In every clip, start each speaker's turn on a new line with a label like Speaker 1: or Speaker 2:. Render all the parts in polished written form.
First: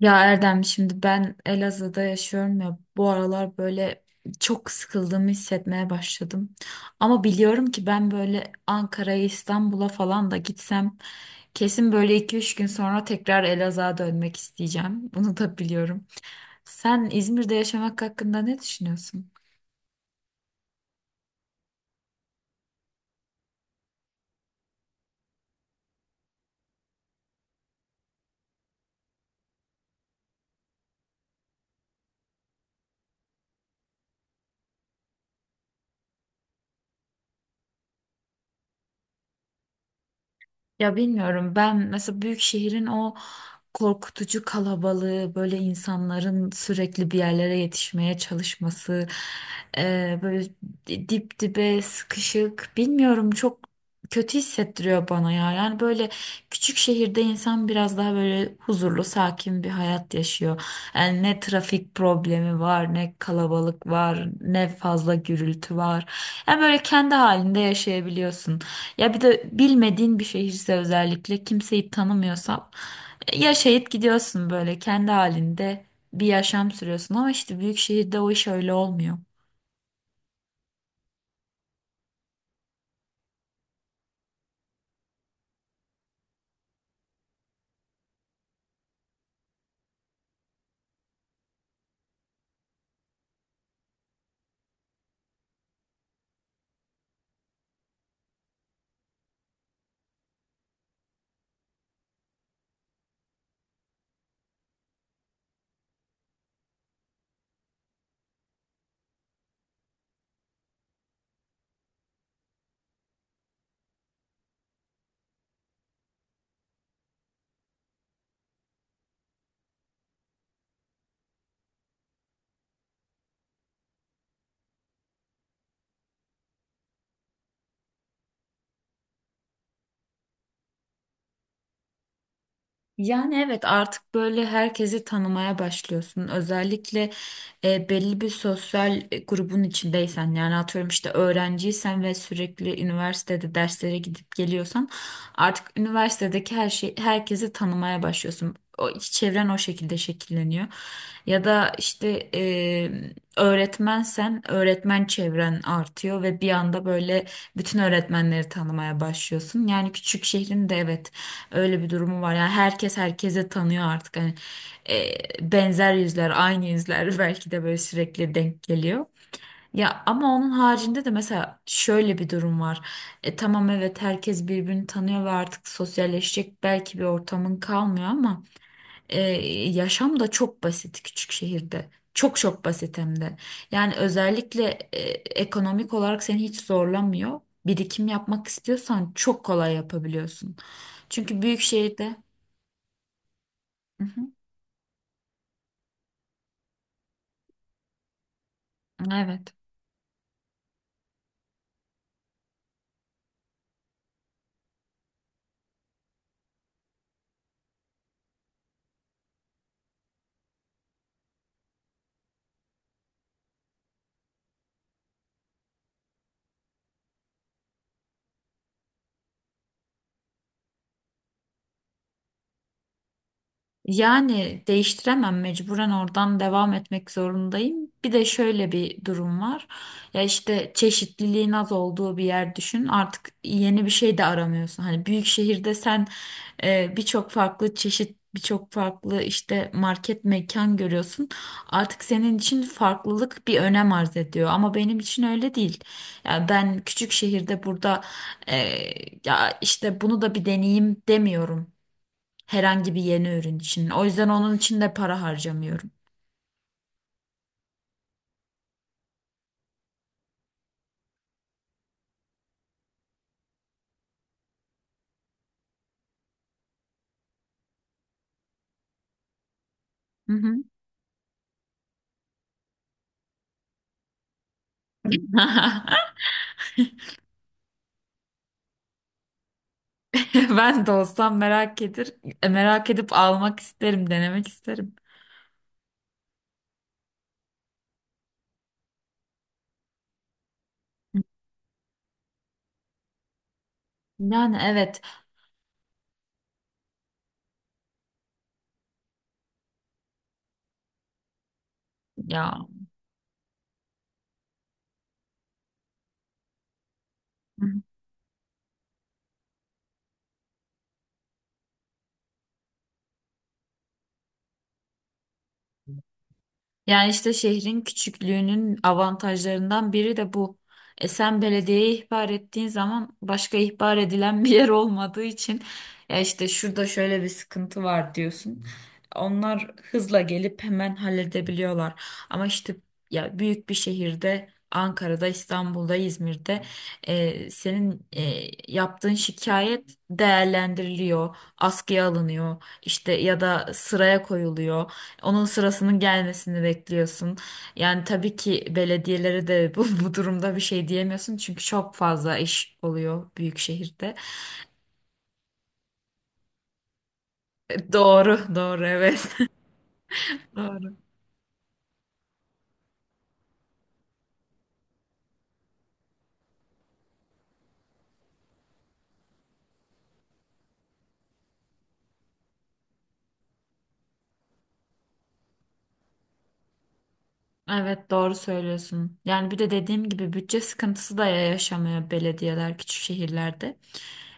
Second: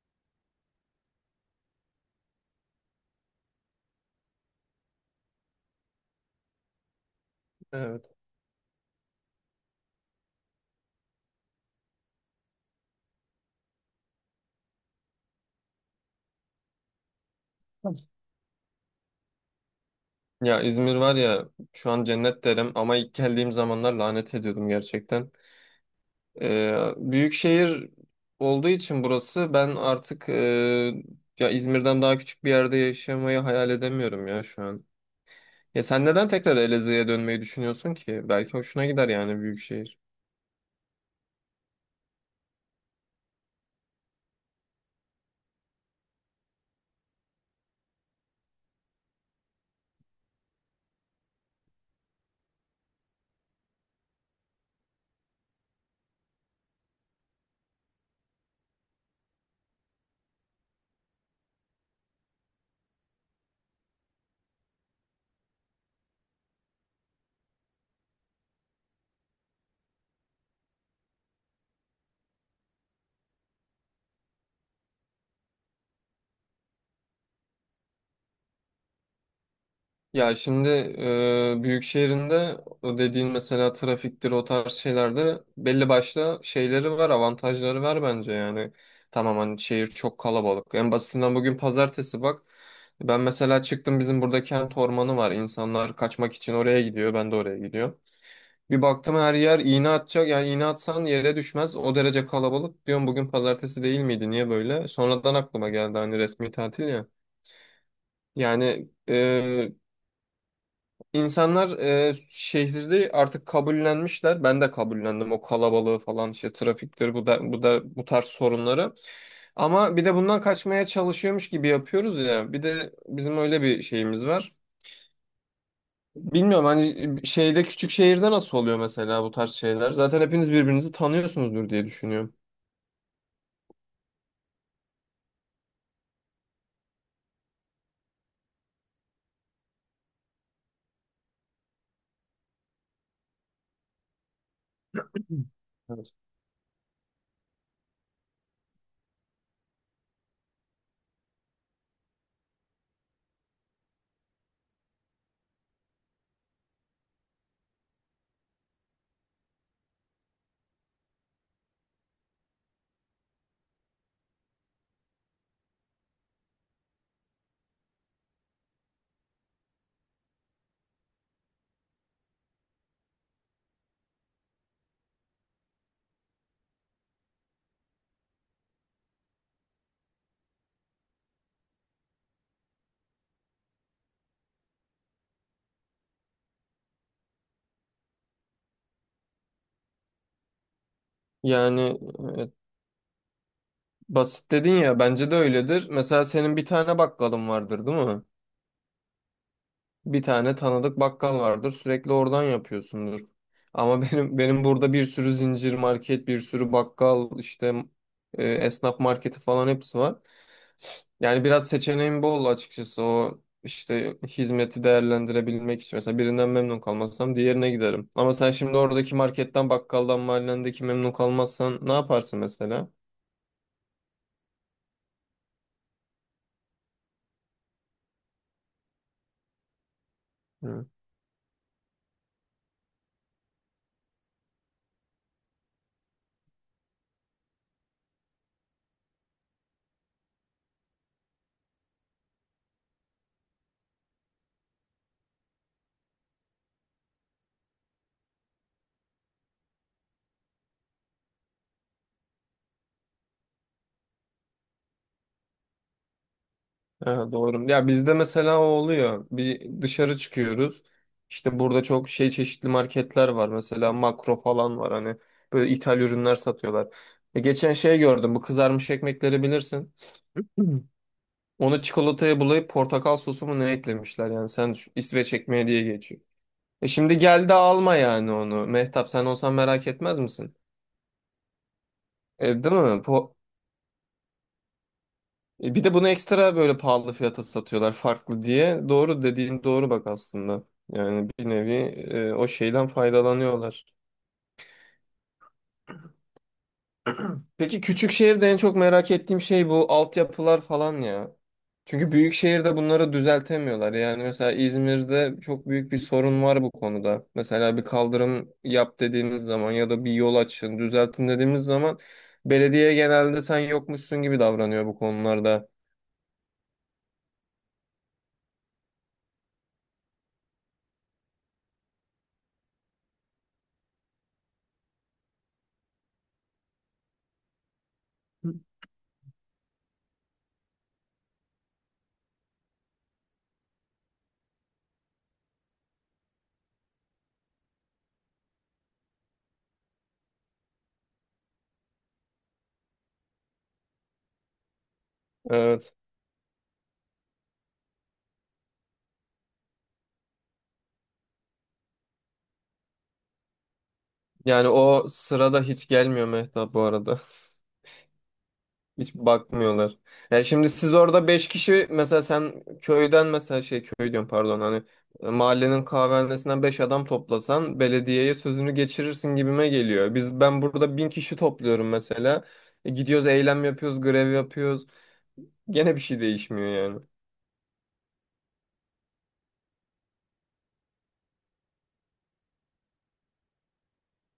Speaker 1: Ya Erdem şimdi ben Elazığ'da yaşıyorum ya bu aralar böyle çok sıkıldığımı hissetmeye başladım. Ama biliyorum ki ben
Speaker 2: Evet.
Speaker 1: böyle Ankara'ya İstanbul'a falan da gitsem kesin böyle iki üç gün sonra tekrar Elazığ'a dönmek isteyeceğim. Bunu da biliyorum. Sen İzmir'de yaşamak hakkında ne düşünüyorsun?
Speaker 2: Ya İzmir var ya şu an cennet derim ama ilk geldiğim zamanlar lanet ediyordum gerçekten. Büyük şehir olduğu için burası ben artık ya İzmir'den daha küçük bir yerde yaşamayı hayal edemiyorum ya şu an. Ya sen neden tekrar Elazığ'a dönmeyi düşünüyorsun ki? Belki hoşuna gider yani büyük şehir.
Speaker 1: Ya bilmiyorum ben mesela büyük şehrin o korkutucu kalabalığı, böyle insanların sürekli bir yerlere yetişmeye çalışması, böyle dip dibe sıkışık, bilmiyorum çok kötü hissettiriyor bana ya. Yani böyle küçük şehirde insan biraz daha böyle huzurlu, sakin bir hayat yaşıyor. Yani ne trafik problemi var, ne kalabalık var, ne fazla gürültü var. Yani böyle kendi halinde yaşayabiliyorsun. Ya bir de bilmediğin bir şehirse özellikle kimseyi tanımıyorsan ya şehit gidiyorsun böyle kendi halinde bir yaşam sürüyorsun ama işte büyük şehirde o iş öyle olmuyor.
Speaker 2: Ya şimdi büyük şehrinde o dediğin mesela trafiktir o tarz şeylerde belli başlı şeyleri var avantajları var bence yani. Tamam hani şehir çok kalabalık. En basitinden bugün pazartesi bak. Ben mesela çıktım bizim burada kent ormanı var. İnsanlar kaçmak için oraya gidiyor ben de oraya gidiyorum. Bir baktım her yer iğne atacak yani iğne atsan yere düşmez o derece kalabalık. Diyorum bugün pazartesi değil miydi niye böyle? Sonradan aklıma geldi hani resmi tatil ya. Yani İnsanlar e, şehirde artık kabullenmişler. Ben de kabullendim o kalabalığı falan işte trafiktir bu da bu tarz sorunları. Ama bir de bundan kaçmaya çalışıyormuş gibi yapıyoruz ya. Bir de bizim öyle bir şeyimiz var. Bilmiyorum hani şeyde küçük şehirde nasıl oluyor mesela bu tarz şeyler? Zaten hepiniz birbirinizi tanıyorsunuzdur diye düşünüyorum.
Speaker 1: Yani evet artık böyle herkesi tanımaya başlıyorsun. Özellikle belli bir sosyal grubun içindeysen yani atıyorum işte öğrenciysen ve sürekli üniversitede derslere gidip geliyorsan artık
Speaker 2: Evet.
Speaker 1: üniversitedeki her şey herkesi tanımaya başlıyorsun. O iç çevren o şekilde şekilleniyor. Ya da işte öğretmensen öğretmen çevren artıyor ve bir anda böyle bütün öğretmenleri tanımaya başlıyorsun. Yani küçük şehrin de evet öyle bir durumu var. Yani herkes herkese tanıyor artık. Hani e, benzer yüzler, aynı yüzler belki de böyle sürekli denk geliyor. Ya ama onun haricinde de mesela şöyle bir durum var. E, tamam evet herkes birbirini tanıyor ve artık sosyalleşecek belki bir ortamın kalmıyor ama e, yaşam da çok basit küçük şehirde. Çok çok basit hem de. Yani özellikle e, ekonomik olarak seni hiç zorlamıyor. Birikim yapmak istiyorsan çok kolay yapabiliyorsun. Çünkü büyük
Speaker 2: Yani
Speaker 1: şehirde
Speaker 2: e,
Speaker 1: hı hı,
Speaker 2: basit dedin ya bence de öyledir. Mesela senin bir tane bakkalın vardır değil mi?
Speaker 1: evet.
Speaker 2: Bir tane tanıdık bakkal vardır. Sürekli oradan yapıyorsundur. Ama benim burada bir sürü zincir market, bir sürü bakkal, işte esnaf marketi falan hepsi var. Yani biraz seçeneğim bol açıkçası. O işte hizmeti değerlendirebilmek için. Mesela birinden memnun kalmazsam diğerine giderim. Ama sen şimdi oradaki marketten, bakkaldan, mahallendeki memnun kalmazsan ne yaparsın mesela?
Speaker 1: Yani değiştiremem, mecburen oradan devam etmek zorundayım. Bir de şöyle bir durum var. Ya işte çeşitliliğin az olduğu bir yer düşün. Artık yeni bir şey de aramıyorsun. Hani büyük şehirde sen birçok farklı çeşit, birçok farklı işte market mekan görüyorsun. Artık senin için farklılık bir önem arz ediyor. Ama benim için öyle değil. Ya ben küçük şehirde burada e, ya işte bunu da bir deneyeyim demiyorum. Herhangi bir yeni ürün için. O yüzden onun için de para harcamıyorum.
Speaker 2: Ha, doğru. Ya bizde mesela o oluyor. Bir dışarı çıkıyoruz. İşte burada çok şey çeşitli marketler var. Mesela Makro falan var. Hani böyle ithal ürünler satıyorlar. Geçen şey gördüm. Bu kızarmış ekmekleri bilirsin.
Speaker 1: Hı hı.
Speaker 2: Hı. Onu çikolataya bulayıp portakal sosu mu ne eklemişler yani. Sen düşün, İsveç ekmeği diye geçiyor. Şimdi gel de alma yani onu. Mehtap sen olsan merak etmez misin?
Speaker 1: Ben de olsam
Speaker 2: Değil
Speaker 1: merak
Speaker 2: mi?
Speaker 1: edip almak isterim, denemek isterim.
Speaker 2: Bir de bunu ekstra böyle pahalı fiyata satıyorlar farklı diye. Doğru dediğin doğru bak aslında. Yani bir nevi o şeyden faydalanıyorlar.
Speaker 1: Yani evet
Speaker 2: Peki küçük şehirde en çok merak ettiğim şey bu altyapılar falan ya. Çünkü büyük
Speaker 1: ya.
Speaker 2: şehirde bunları düzeltemiyorlar. Yani mesela İzmir'de çok büyük bir sorun var bu konuda. Mesela bir kaldırım yap dediğiniz zaman ya da bir yol açın, düzeltin dediğimiz zaman belediye genelde sen yokmuşsun gibi davranıyor bu konularda.
Speaker 1: Yani işte şehrin küçüklüğünün avantajlarından biri de bu. E sen belediyeye ihbar ettiğin zaman başka ihbar edilen bir yer olmadığı için ya işte şurada şöyle bir sıkıntı var diyorsun. Onlar hızla gelip hemen halledebiliyorlar. Ama işte ya büyük bir şehirde Ankara'da, İstanbul'da, İzmir'de senin yaptığın şikayet değerlendiriliyor, askıya alınıyor, işte ya da sıraya koyuluyor. Onun
Speaker 2: Evet.
Speaker 1: sırasının gelmesini bekliyorsun. Yani tabii ki belediyelere de bu durumda bir şey diyemiyorsun çünkü çok fazla iş oluyor büyük şehirde.
Speaker 2: Yani o sırada hiç gelmiyor Mehtap bu arada.
Speaker 1: Doğru, doğru
Speaker 2: Hiç
Speaker 1: evet.
Speaker 2: bakmıyorlar. Yani şimdi siz
Speaker 1: Doğru.
Speaker 2: orada 5 kişi mesela sen köyden mesela şey köy diyorum pardon hani mahallenin kahvehanesinden 5 adam toplasan belediyeye sözünü geçirirsin gibime geliyor. Biz ben burada 1000 kişi topluyorum mesela. Gidiyoruz eylem yapıyoruz, grev yapıyoruz. Gene bir şey değişmiyor yani.
Speaker 1: Evet doğru söylüyorsun. Yani bir de dediğim gibi bütçe sıkıntısı da yaşamıyor belediyeler küçük şehirlerde.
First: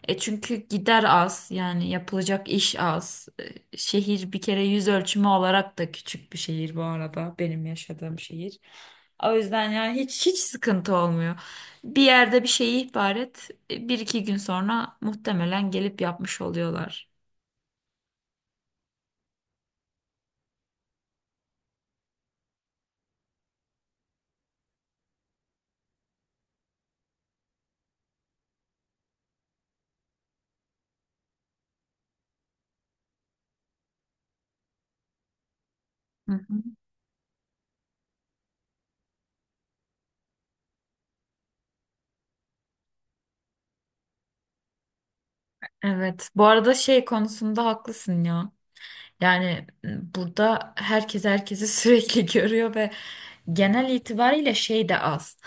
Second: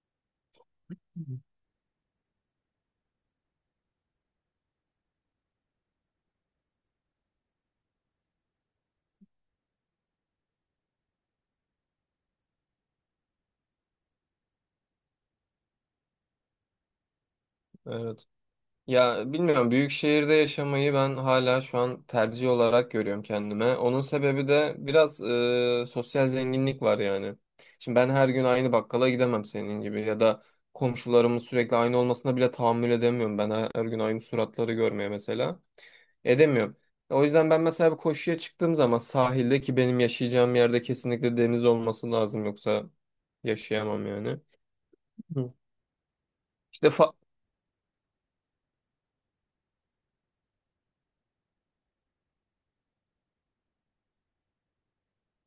Speaker 1: E çünkü gider az yani yapılacak iş az. Şehir bir kere yüz ölçümü olarak da küçük bir şehir bu arada benim yaşadığım şehir. O yüzden yani hiç sıkıntı olmuyor. Bir yerde bir şeyi ihbar et, bir iki gün sonra muhtemelen gelip yapmış oluyorlar.
Speaker 2: Evet. Ya bilmiyorum büyük şehirde yaşamayı ben hala şu an tercih olarak görüyorum kendime. Onun sebebi de biraz sosyal zenginlik var yani. Şimdi ben her gün aynı bakkala gidemem senin gibi ya da komşularımın sürekli aynı olmasına bile tahammül edemiyorum. Ben her gün aynı suratları görmeye mesela
Speaker 1: Hı hı.
Speaker 2: edemiyorum. O yüzden ben mesela bir koşuya çıktığım zaman sahilde ki benim yaşayacağım yerde kesinlikle deniz olması lazım yoksa yaşayamam yani. Hı.
Speaker 1: Evet bu arada
Speaker 2: İşte
Speaker 1: şey konusunda haklısın ya. Yani burada herkes herkesi sürekli görüyor ve genel itibariyle şey de az.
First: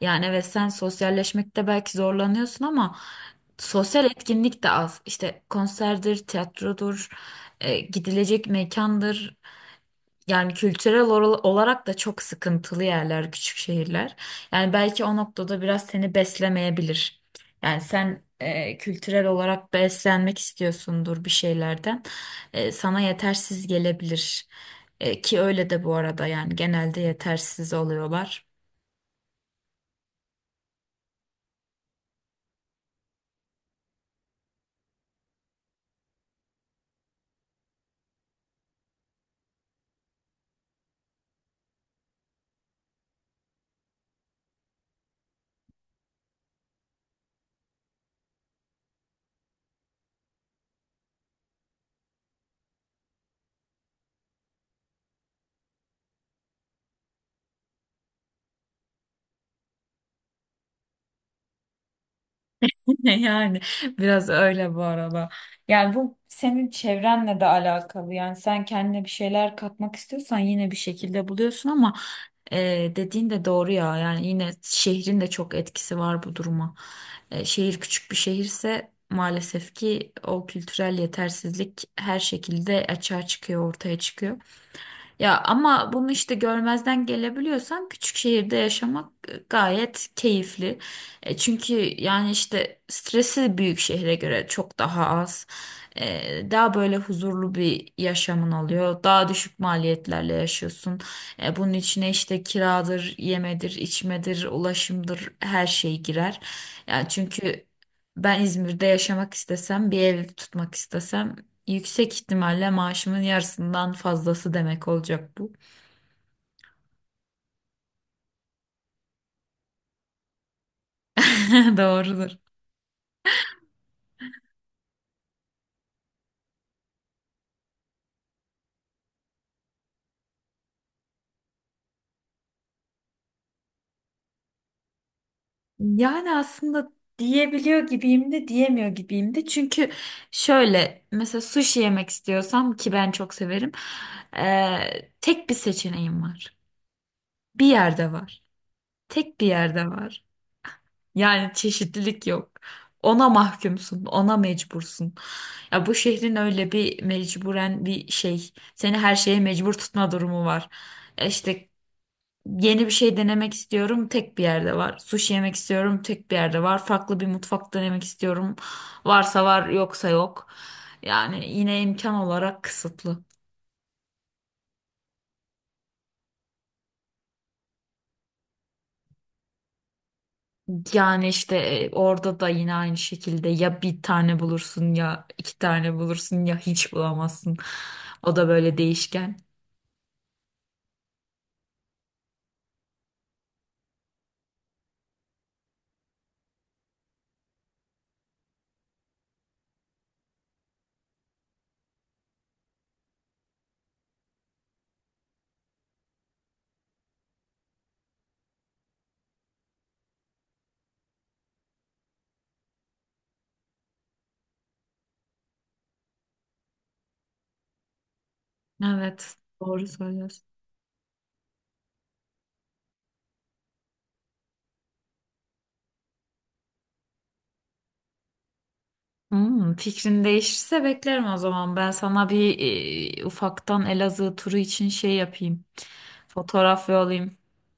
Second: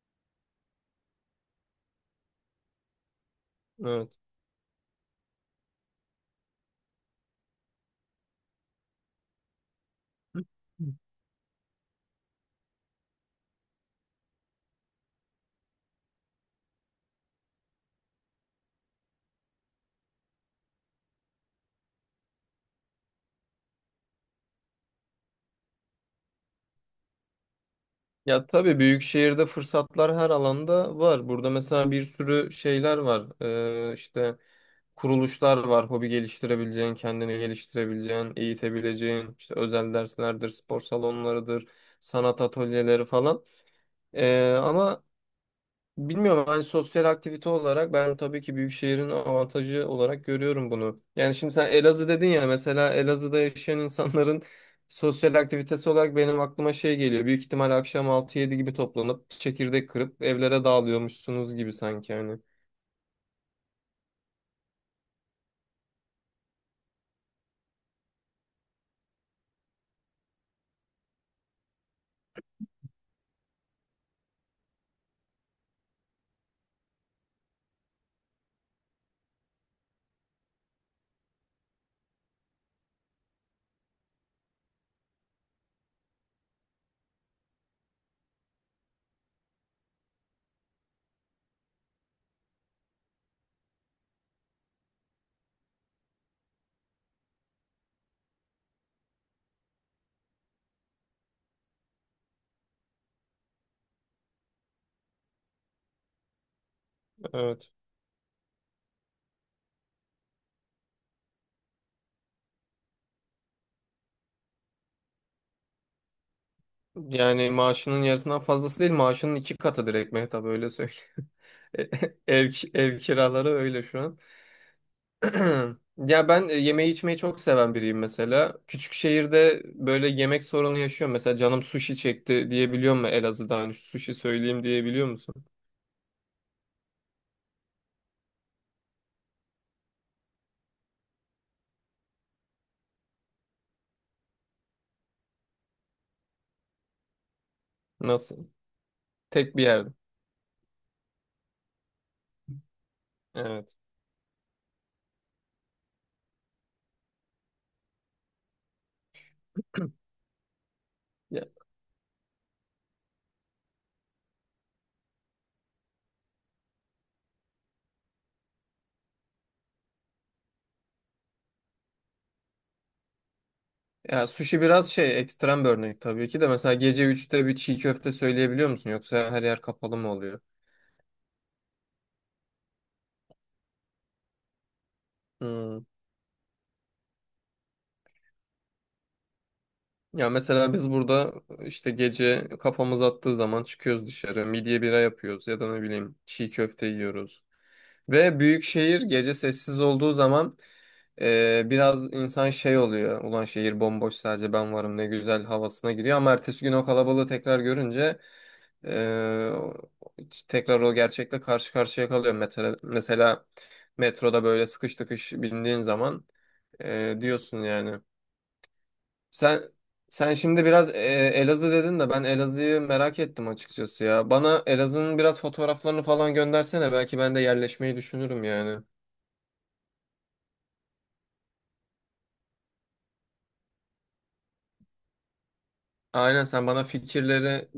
Speaker 1: Yani evet sen sosyalleşmekte belki zorlanıyorsun ama sosyal
Speaker 2: evet.
Speaker 1: etkinlik de az. İşte konserdir, tiyatrodur, gidilecek mekandır. Yani kültürel olarak da çok sıkıntılı yerler, küçük şehirler. Yani belki o noktada biraz seni beslemeyebilir. Yani sen kültürel olarak beslenmek istiyorsundur bir şeylerden. Sana yetersiz gelebilir. E, ki öyle de bu arada yani genelde yetersiz oluyorlar.
Speaker 2: Ya tabii büyük şehirde fırsatlar her alanda var. Burada mesela bir sürü şeyler var. İşte kuruluşlar var. Hobi geliştirebileceğin, kendini geliştirebileceğin, eğitebileceğin. İşte özel derslerdir, spor salonlarıdır, sanat atölyeleri falan. Ama bilmiyorum hani sosyal aktivite olarak ben tabii ki büyük şehrin avantajı olarak görüyorum bunu. Yani şimdi sen Elazığ dedin ya mesela Elazığ'da yaşayan insanların sosyal aktivitesi olarak benim aklıma şey geliyor. Büyük ihtimal akşam altı yedi gibi toplanıp çekirdek kırıp evlere dağılıyormuşsunuz gibi sanki hani.
Speaker 1: Yani biraz öyle bu arada. Yani bu senin çevrenle de alakalı. Yani sen kendine bir şeyler katmak istiyorsan yine bir şekilde buluyorsun ama e, dediğin de doğru ya. Yani yine şehrin de çok etkisi var bu duruma. Şehir küçük bir şehirse maalesef ki o kültürel yetersizlik her şekilde açığa çıkıyor, ortaya çıkıyor. Ya ama bunu işte görmezden gelebiliyorsan küçük şehirde yaşamak gayet keyifli. E, çünkü yani işte stresi büyük şehre göre çok daha az. Daha böyle huzurlu bir yaşamın oluyor. Daha düşük maliyetlerle yaşıyorsun. Bunun içine işte kiradır, yemedir, içmedir, ulaşımdır her şey girer. Yani çünkü
Speaker 2: Evet.
Speaker 1: ben İzmir'de yaşamak istesem, bir ev tutmak istesem yüksek ihtimalle maaşımın yarısından fazlası demek olacak bu.
Speaker 2: Yani maaşının yarısından fazlası değil maaşının iki katı direkt Mehtap öyle söyleyeyim.
Speaker 1: Doğrudur.
Speaker 2: Ev kiraları öyle şu an. Ya ben yemeği içmeyi çok seven biriyim mesela. Küçük şehirde böyle yemek sorunu yaşıyorum. Mesela canım sushi çekti diyebiliyor mu Elazığ'da hani şu sushi söyleyeyim diyebiliyor musun?
Speaker 1: Yani aslında diyebiliyor gibiyim de diyemiyor gibiyim de. Çünkü şöyle mesela sushi yemek istiyorsam ki ben çok severim. Tek bir seçeneğim var. Bir yerde var.
Speaker 2: Nasıl?
Speaker 1: Tek bir
Speaker 2: Tek bir
Speaker 1: yerde
Speaker 2: yerde.
Speaker 1: var. Yani çeşitlilik yok. Ona
Speaker 2: Evet.
Speaker 1: mahkumsun, ona mecbursun. Ya bu şehrin öyle bir mecburen bir şey. Seni her şeye mecbur tutma durumu var. E
Speaker 2: Ya,
Speaker 1: İşte yeni bir şey denemek istiyorum, tek bir yerde var. Sushi yemek istiyorum, tek bir yerde var. Farklı bir mutfak denemek istiyorum. Varsa var, yoksa yok. Yani yine imkan olarak kısıtlı.
Speaker 2: ya, sushi biraz şey ekstrem bir örnek tabii ki de. Mesela gece üçte bir çiğ köfte söyleyebiliyor musun? Yoksa her yer kapalı mı oluyor?
Speaker 1: Yani işte orada da yine aynı şekilde ya bir tane bulursun ya iki
Speaker 2: Hmm.
Speaker 1: tane bulursun ya hiç bulamazsın. O da böyle değişken.
Speaker 2: Ya mesela biz burada işte gece kafamız attığı zaman çıkıyoruz dışarı. Midye bira yapıyoruz ya da ne bileyim çiğ köfte yiyoruz. Ve büyük şehir gece sessiz olduğu zaman biraz insan şey oluyor. Ulan şehir bomboş sadece ben varım ne güzel havasına giriyor. Ama ertesi gün o kalabalığı tekrar görünce e, tekrar o gerçekle karşı karşıya kalıyor. Mesela metroda böyle sıkış tıkış bindiğin zaman diyorsun yani.
Speaker 1: Evet,
Speaker 2: Sen
Speaker 1: doğru
Speaker 2: sen
Speaker 1: söylüyorsun.
Speaker 2: şimdi biraz Elazığ dedin de ben Elazığ'ı merak ettim açıkçası ya. Bana Elazığ'ın biraz fotoğraflarını falan göndersene. Belki ben de yerleşmeyi düşünürüm yani.
Speaker 1: Hmm, fikrin değişirse beklerim o zaman. Ben sana bir ufaktan Elazığ turu için şey yapayım.
Speaker 2: Aynen sen bana
Speaker 1: Fotoğraf yollayayım.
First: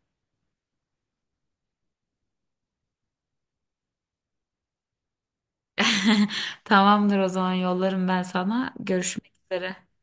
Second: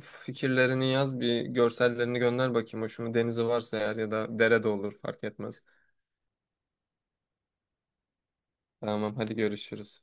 Speaker 2: fikirlerini yaz bir görsellerini gönder bakayım. Hoşuma denizi varsa eğer ya da dere de olur fark etmez.
Speaker 1: Tamamdır o zaman yollarım ben sana.
Speaker 2: Tamam
Speaker 1: Görüşmek
Speaker 2: hadi
Speaker 1: üzere.
Speaker 2: görüşürüz.